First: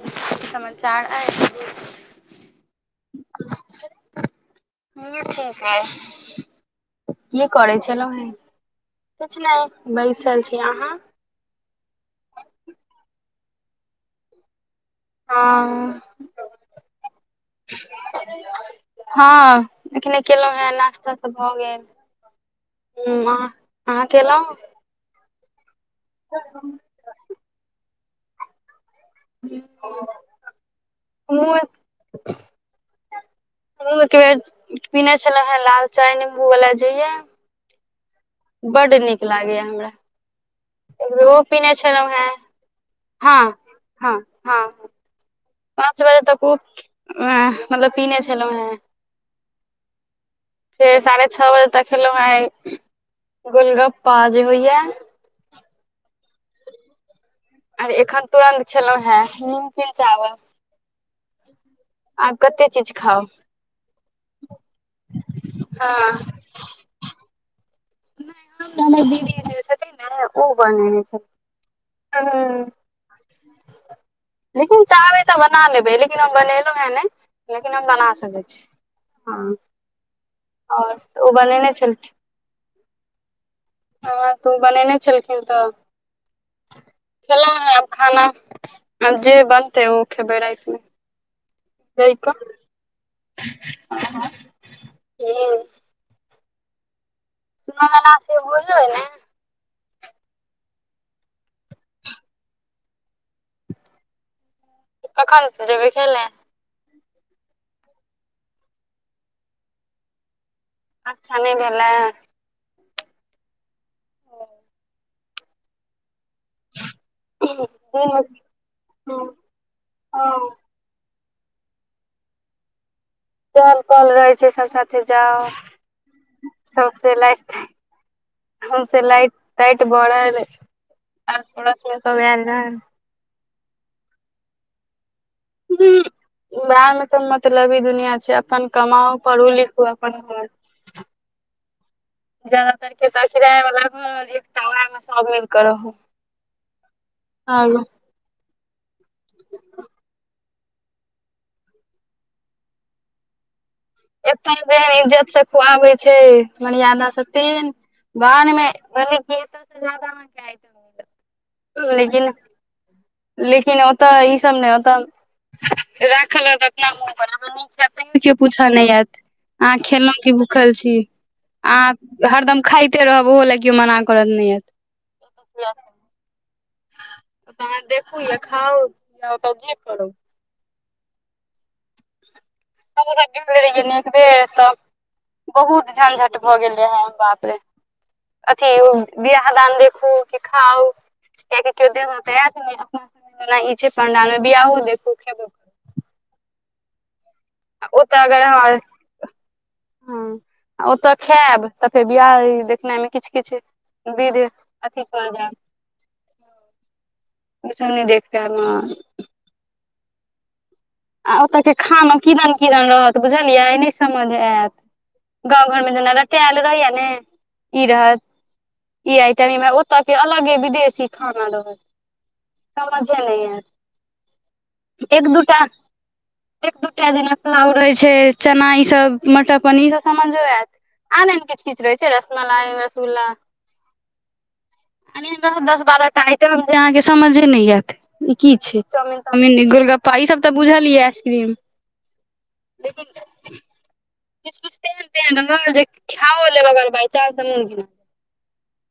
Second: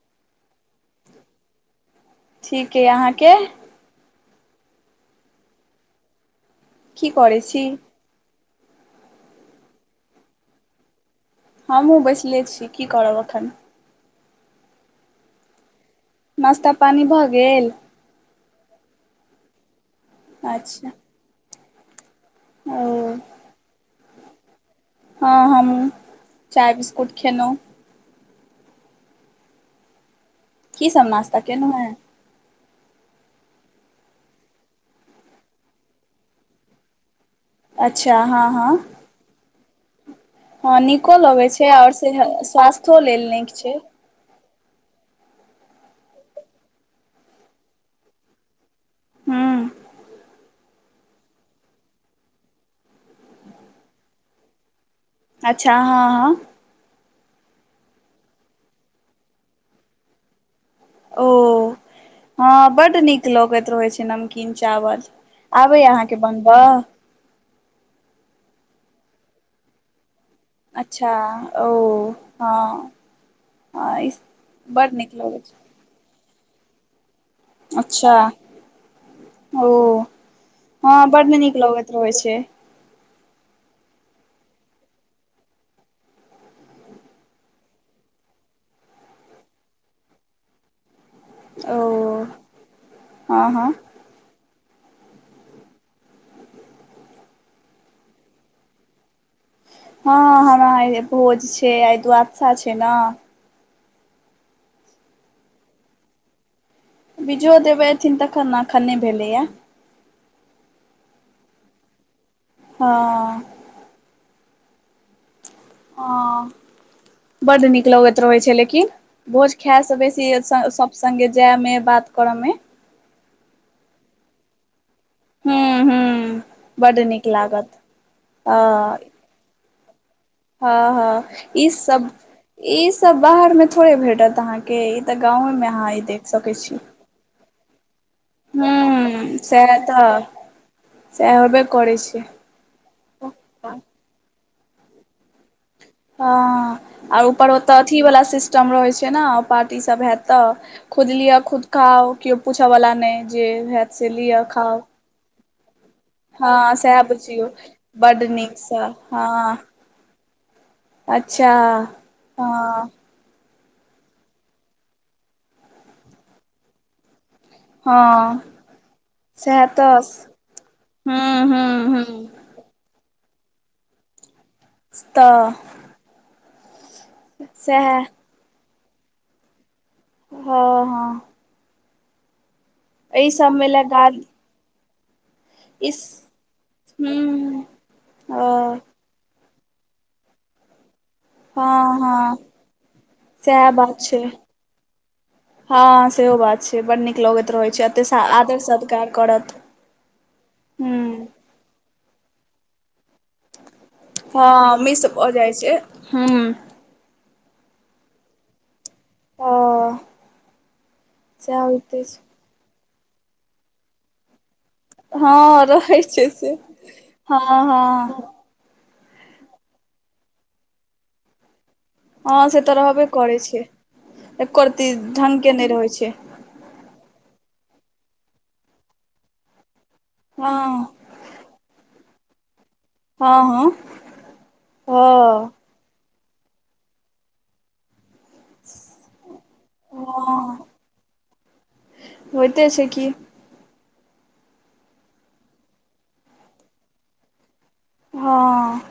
कि समचार अइछ? ठीक अइ अहाँके [unintelligible] [unintelligible] की करै छलहु हेँ? किछ नइ बैसल छी अहाँ? हमहुँ बैसले छी की करब एखन? आँ- नास्ता पानी भऽ गेल? [unintelligible] हँ- एखने केलहुँहे अच्छा नास्ता तऽ भऽ गेल। ओ हूँ अहाँ -अहाँ केलहुं? हां हमहूँ चाय -बिस्कुट खेनहुँ। [unintelligible] की सभ नास्ता हमहूँ केनुहें? हमहूँ एक बेेर पीने छलहुहें लाल चाय नींबू वला जे होइया अच्छा हँ। हँ बड्ड नीक लागैए हमरा। हँ एक नीको बेर ओ लगै पीने छैऔर छलहुँ हेँ सेह- स्वास्थो लेल नीक हँ छै। हँ हँ पाँच बजे तक ओ एं मतलब पिने छलहुंहें। हूँ। फेर साढ़े छ बजे तक, खेलौ हें आय गोलगप्पा जे होइया। अच्छा हँ - हँ। अरे एखन तुरंत खेलौं हें नीमकीन चावल। ओ। आब हँ कते चीज बड खाउ नीक लगैत रहैत छै, नमकीन चावल आबे हँ अहाँके बन बल। नहि ने हमरा दीदी जे छथिन ने उ बनने अच्छा ओ छथिन। हँ हँ लेकिन बड्ड नीक चाहबै तऽ लगैत छै बना लेबै, लेकिन हम बनेलहु है ने। लेकिन हम बना अच्छा सकै छी हं। ओ और हँ बड्ड उ नीक बनेने लगैत रहै छलखिन। छै। हँ तऽ बनेने छलखिन तऽ। खेलौ है हम खाना, आब जे बनते ओ खेबै रातिमें। ओ बक हँ हँ ह [unintelligible] सुनेना सेहो एलाइन। हँ हमरा भोज छै, आय द्वादशा छै ने। कखन जेबै खैले। बिजोह देबऽ एथिन तखन ने अखन नै भेलै हे। अच्छा नहि भेलै। हँ। हॅं। बड्ड नीक लगैत दिनमे रहैत छै लेकिन, भोज खायसँ बेसी हँ सब सङ्गे जाइमे बात करऽमें। दऽल -कऽल रहे छै सब ठाम। जाउ हूँ हूँ बड्ड सोंसे नीक लाइटस - लागत ताइट हँ सोंसे लाइट ताइट बड़े। हँ - हँ ई सब रहल ई सब बाहर में थोड़े भेटत अहाँके ई तऽ गाँवेमें अहाँ ई देख सकैत छी। बिहार मे मतलबी दुनिया छै, अपन कमाउ हूँ पढ़ू सएह लिखू अपन तऽ घर सएह होबे करै छै जदातर किराया वला घर एकटा वैह में सब के रहू हँ, आर ऊपर ओतऽ आगू अथि वला सिस्टम रहैत छै न, पार्टीसभ हत तऽ खुद लिअ खुद खाउ केओ पूछए वाला नहि जे हैत से लिअ एतय जे खाउ इज्जत से खुआबै छै, हँ सएह मर्यादा से बुझियौ तेहेन बड्ड बाहर में नीकसँ भैर पेट हँ से जायदा कहां खाय। अच्छा हँ। लेकिन ओतऽ ई सब ने, ओतऽ राखल रहत अपना मोन के हँ पूछा नहि आयत। सएह अहाँ तऽ खेललहुं की भूखल छी, हूँ हूँ आंह हूँ हरदम खाय तहो लय केओ मना करत नहि आयत। स्तऽ तऽ अहाँ सएह देखू या खाउ या ओत जे करू। हँ- हँ। एहि सबमे लए गाली [unintelligible] बहुत इस झंझट भऽ गेल रहै बाप रे हूँ अथी ओ बियाह दान देखू कि खाउ कियेकि केओ हँ देब त हँ एत नै अपना सबके जेना सएह ई छै बात पण्डाल मे बिआहो देखू खेबो हँ सेहो बात छै बड नीक लगैत रहै छै आ अते सा ओतऽ अगर आदर अहाँ सत्कार करत, हँ हूं। ओतऽ खायब तऽ फेर बियाह इ देखनाइ में किछ किछ हँ मिश भ जाइ छै, हूं। किछो नै देख पैब हं। ओ आ ओत सएह के होइत अछि खानो किदन किदन रहत बुझलियै नहि समझ आयत। हँ गाँव घरमे रहै जेना छै से रटैल रहैयै नै हँ ई रहत हँ इ अइ त नै ओत के अलगे विदेशी खाना रहत। हँ से तऽ रहबे समझे करै नहि छै आयत एको रती एक ढंग के दूटा नहि रहै छै। एक दू टा जेना पुलाव रहै छै चना ई सब मटर पनीर ई सब समझो हँ आयत आन आन किछ किछ रह छै रसमलाइ रस गुल्ला हँ हँ एनाहि हँ रहत दस बारहटा आय टम जे अहाँके समझे नै आयत ई की छै, चाउमिन ताउमिन, इ गोलगप्पा ई सब तऽ हँ बुझल ये एम, होइते छै लेकिन की किछ किछ तेहन तेहन रहल जे खाओ लेब अगर बाय चांस तऽ मोन घिना जायत हँ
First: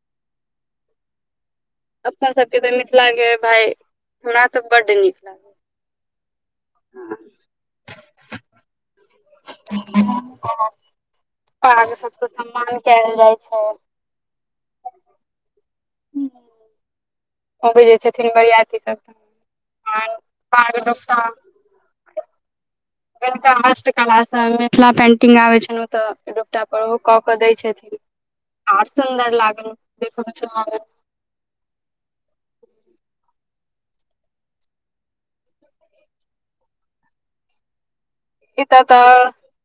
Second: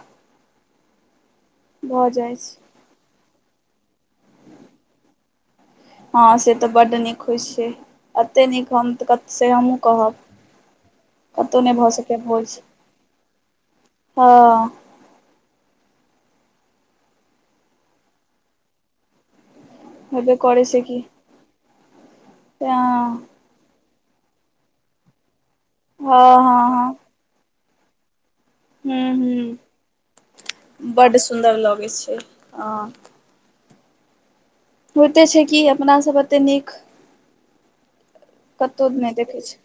भऽ अपना जाइ छै सबके तऽ मिथिलाके भााय हमरा तऽ बड नीक लागै हँ से तऽ बड नीक होइ छै, अत्ते नीक हम त कत से हमहूँ कहब कतहु नहि भऽ सकैयै भोज। कैल जाइ छै। हॅं। हूं अबैए जै छथिन बरियाती सब पान हेबे करै छै पाग कि। दोपटा [unintelligible] [unintelligible] हस्तकला से मिथिला पेंटिंग आबे छलौं त हँ दोपटा पर हँ ओ कऽ कऽ दै छथिन आर हँ सुन्दर हूँ लागल हूँ देख में बड्ड सुन्दर लगै छै, हं। होइते छै कि अपनासभ अते नीक एतऽ कतौ नहि देखै छै।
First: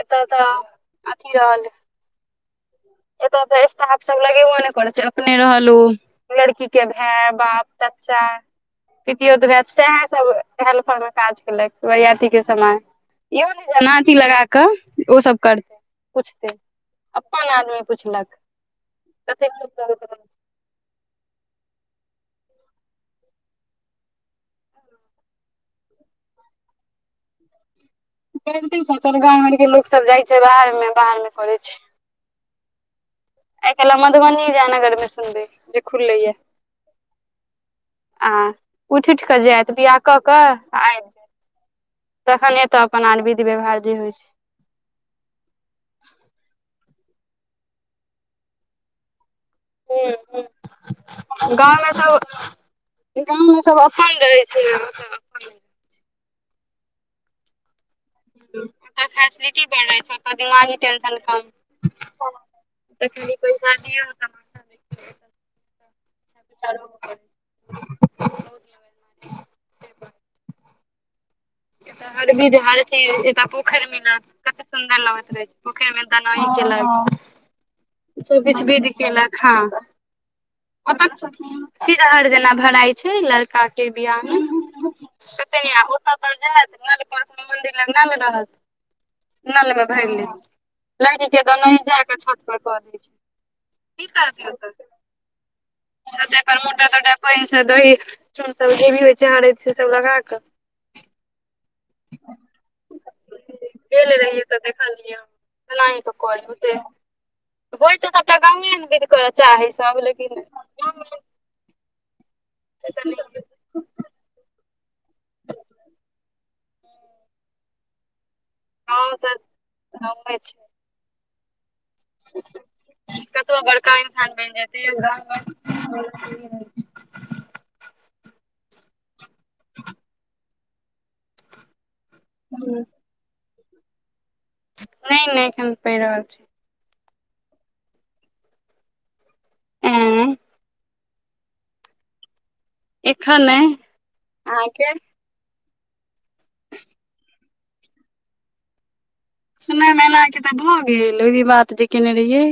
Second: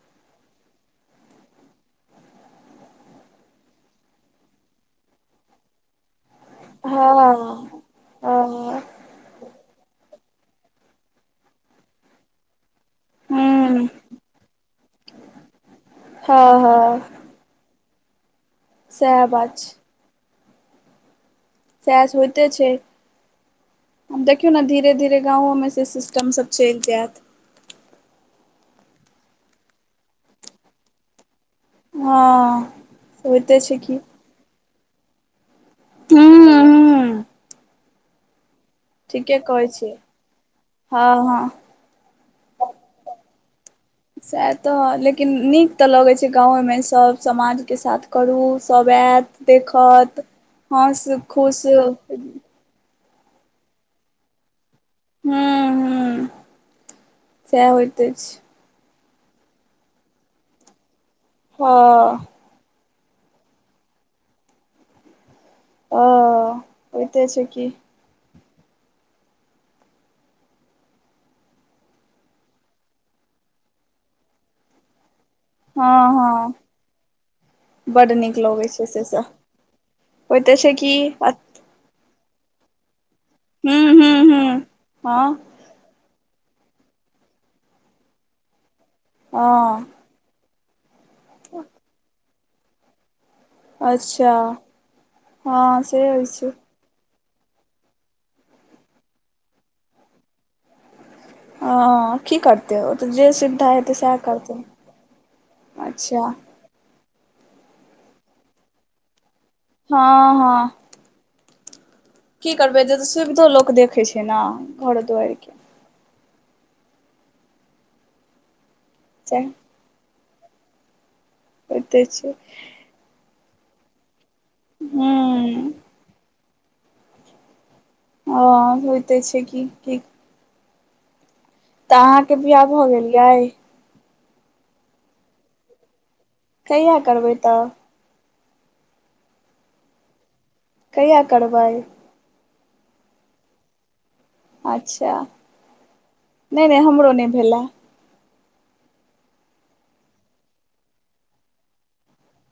एत तऽ अथी रहल एत त स्टाफ सब लगेबो ने करे छै अपने रहल ऊ लड़की के हँ भाय, बाप, हँ चच्चा हूँ पीतोयौत भै सएह सब हेल्पर मे काज केलक बरियाती के समय। इहो ने हँ जेना अथी लगा क ओ सब करतै पूछतै हँ अपन आदमी पुछलक। सैह कतेक बात छै। सैह स होइते छै। आब देखियौ ने धीरे धीरे गाँवो मे से सिस्टम सब चलि जायत। करिते छै [unintelligible] गाँंव घर के लोक सब जाय छै बाहर मे बाहर मे करे छै। हँ होइते आइ छै काल्हि की। मधुबनी जयनगर मे संदे जे हूं खुलैया हूं आऽ, उठि उठि क ठीके कहै जायत छियै बिआाह कऽक आ आबि जायत। हँ हँ तखने त अपन आन विधी व्यवहार जे होइ। छै सेएह तऽ लेकिन नीक त लगै छै गाँवेमे सभ समाजके साथ करू सभ एयत। देखऽत हूँ हस खुश गाँम मे सब अपन रहै छै न। हूँ हूँ सेएह होइते अछि। ओतऽ फैसिलिटी बेरहै छै ऐतऽ दिमागी टेंशन हँ कम। एतनी पैइसा दिय त पैसा। ओ एतऽ होइते छै कि। एतअ हर बीध हर चीज एतअ पोखरि मिलत कते सुन्दर लगत रहै छै। पोखेर हँ में दनहि हँ केलक ह, ह। बड नीक सब किछ लगै बीध छै से सब केलक ह होइते छै [inaudible] की हूं सिरहर जेना भराय छै लड़का के हूं बियाह मे हूं हँ सुतैया ओत हँ [unintelligible] [unintelligible] कि अच्छा करतै हँ से त [unintelligible] होइ छै [unintelligible] दहि सब जे भी होइ छै हरद से सब लगाक। ह की करतै ओत जे सुविधा हेतै सएह गेल रहियै करतै तऽ देखलियै एनाही कऽ अच्छा। करै होइ त सबटा गौवे मे बीध करऽ चाहै। सब हँ लेकिन हँ। की करबै जे सुविधो गाँव लोक देखैछै नऽ घर दुआरि के। तऽ सैह। [unintelligible] होइते छै। कतबै बड़का इन्सान बनि जेतै [inaudible] हूँ हँ होइते छै कि। त अहाँके बियाह भ गेल यै? नै नै एखन पढ़ि रहल छी। कहिया करबै तब? एँ कहिया करबै? एखन नै। अहाँके अच्छा नै नै हमरो नहि भेलए। सुन में ऐल अहाँ के त भऽ गेल ओही बात जे केने रहियै।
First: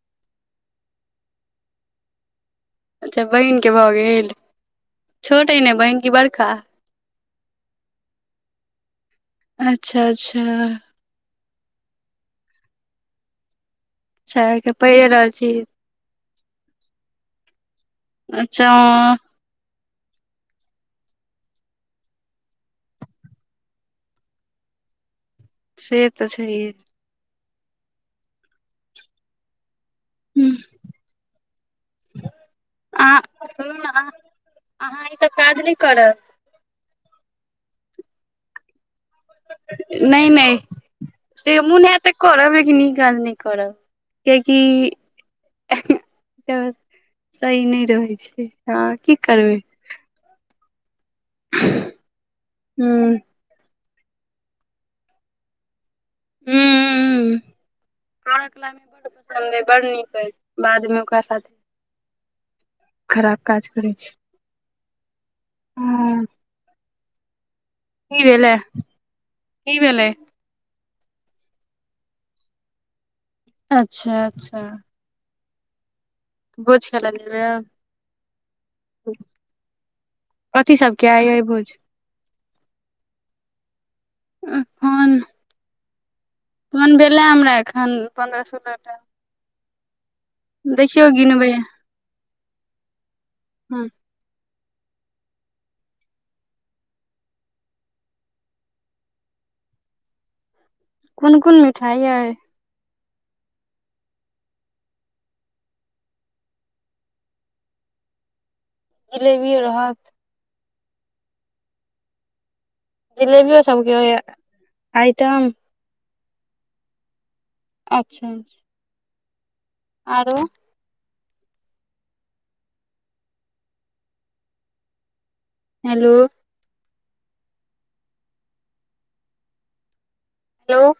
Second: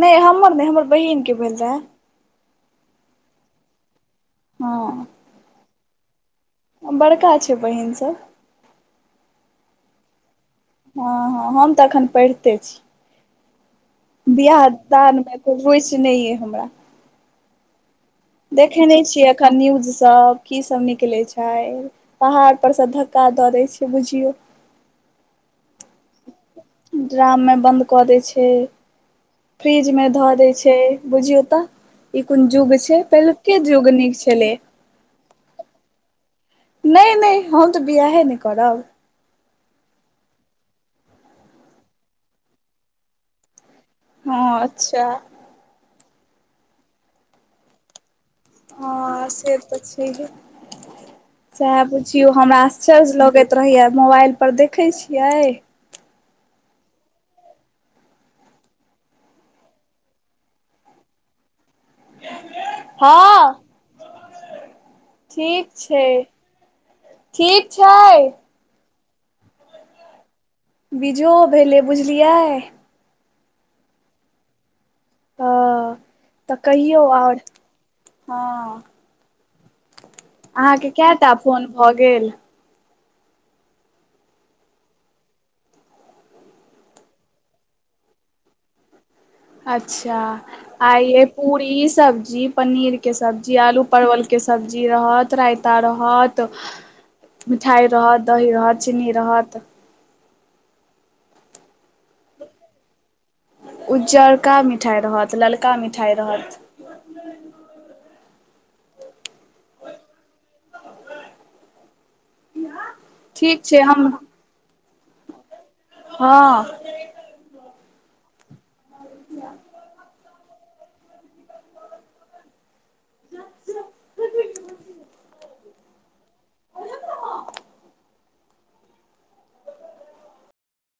नै हमर नहि हमर बहिन के भेल रहे। अच्छा बहिनके भऽ गेल हँ छोट अइ ने बहिन कि बड़का? बड़का छै बहिन सब। अच्छा अच्छा। हँ हँ हम त एखन पैढ़ते छी। अच्छा बिआाह के पढ़ि रहल दानमे छी एते रुचि नै अइ हमरा। अच्छा देखय नहि हँ छियै एखन न्यूजसब कि सब निकलै छै। पहाड़ पर स धक्का दऽ देय छै बुझियो। से तऽ छैहे। ड्राम में बंद क देय छै फ्रिज में धऽ हूँ देय छै बुझियौ तऽ, ई कोन युग छै, अहाँ पहिलके सुनू ने युग अहाँ नीक छले। अहाँ ई सब काज नहि करब। नहि- नहि हम तऽ बियाहे नहि करब। नहि- नहि से मुन हैत करब, लेकिन ई काज नहि करब। हँ कियकि अच्छा एहे सही नहि रहै छै। हँ, की करबै? छैहे। सएह बुझियौ, हमरा हूँ आश्चर्य लगैत रहैया, मोबाइल पर देखैत छियै। [unintelligible] पढ कला मे अहाँ के लागत बड पसन्द अय, बड नीक अय, बाद मे ओकरा साथे खराब हँ काज करै छय। ठीक छै, ठीक छै। कि भेलय, कि भेलय? बीजो भेलै बुझलियै। अच्छा! अच्छा। हँ तऽ भौज कहियौ खेलै आओर जेबैय आब? हँ कथी अहाँके सभके कए टा आइए भोझ? फोन भऽ गेल एखन। फोन भेलै हमरा एखन, पन्द्रह सोलह टा अच्छा! देखियौ आइे गिनबै पूरी सब्जी पनीरके सब्जी, आलू हूँ परवलके सब्जी रहत, रायता रहत। मिठाई रहत, दही रहत, चीनी रहत। कोन -कोन मिठाइ अई? उज्जरका मिठाई रहत, ललका मिठाई रहत। [unintelligible] जिलेबि रहत। जिलेबियो ठीक छै सबके हम आइटम? हँ। अच्छा! अच्छा। [unintelligible] आरो। [unintelligible] हेलो। हेलो।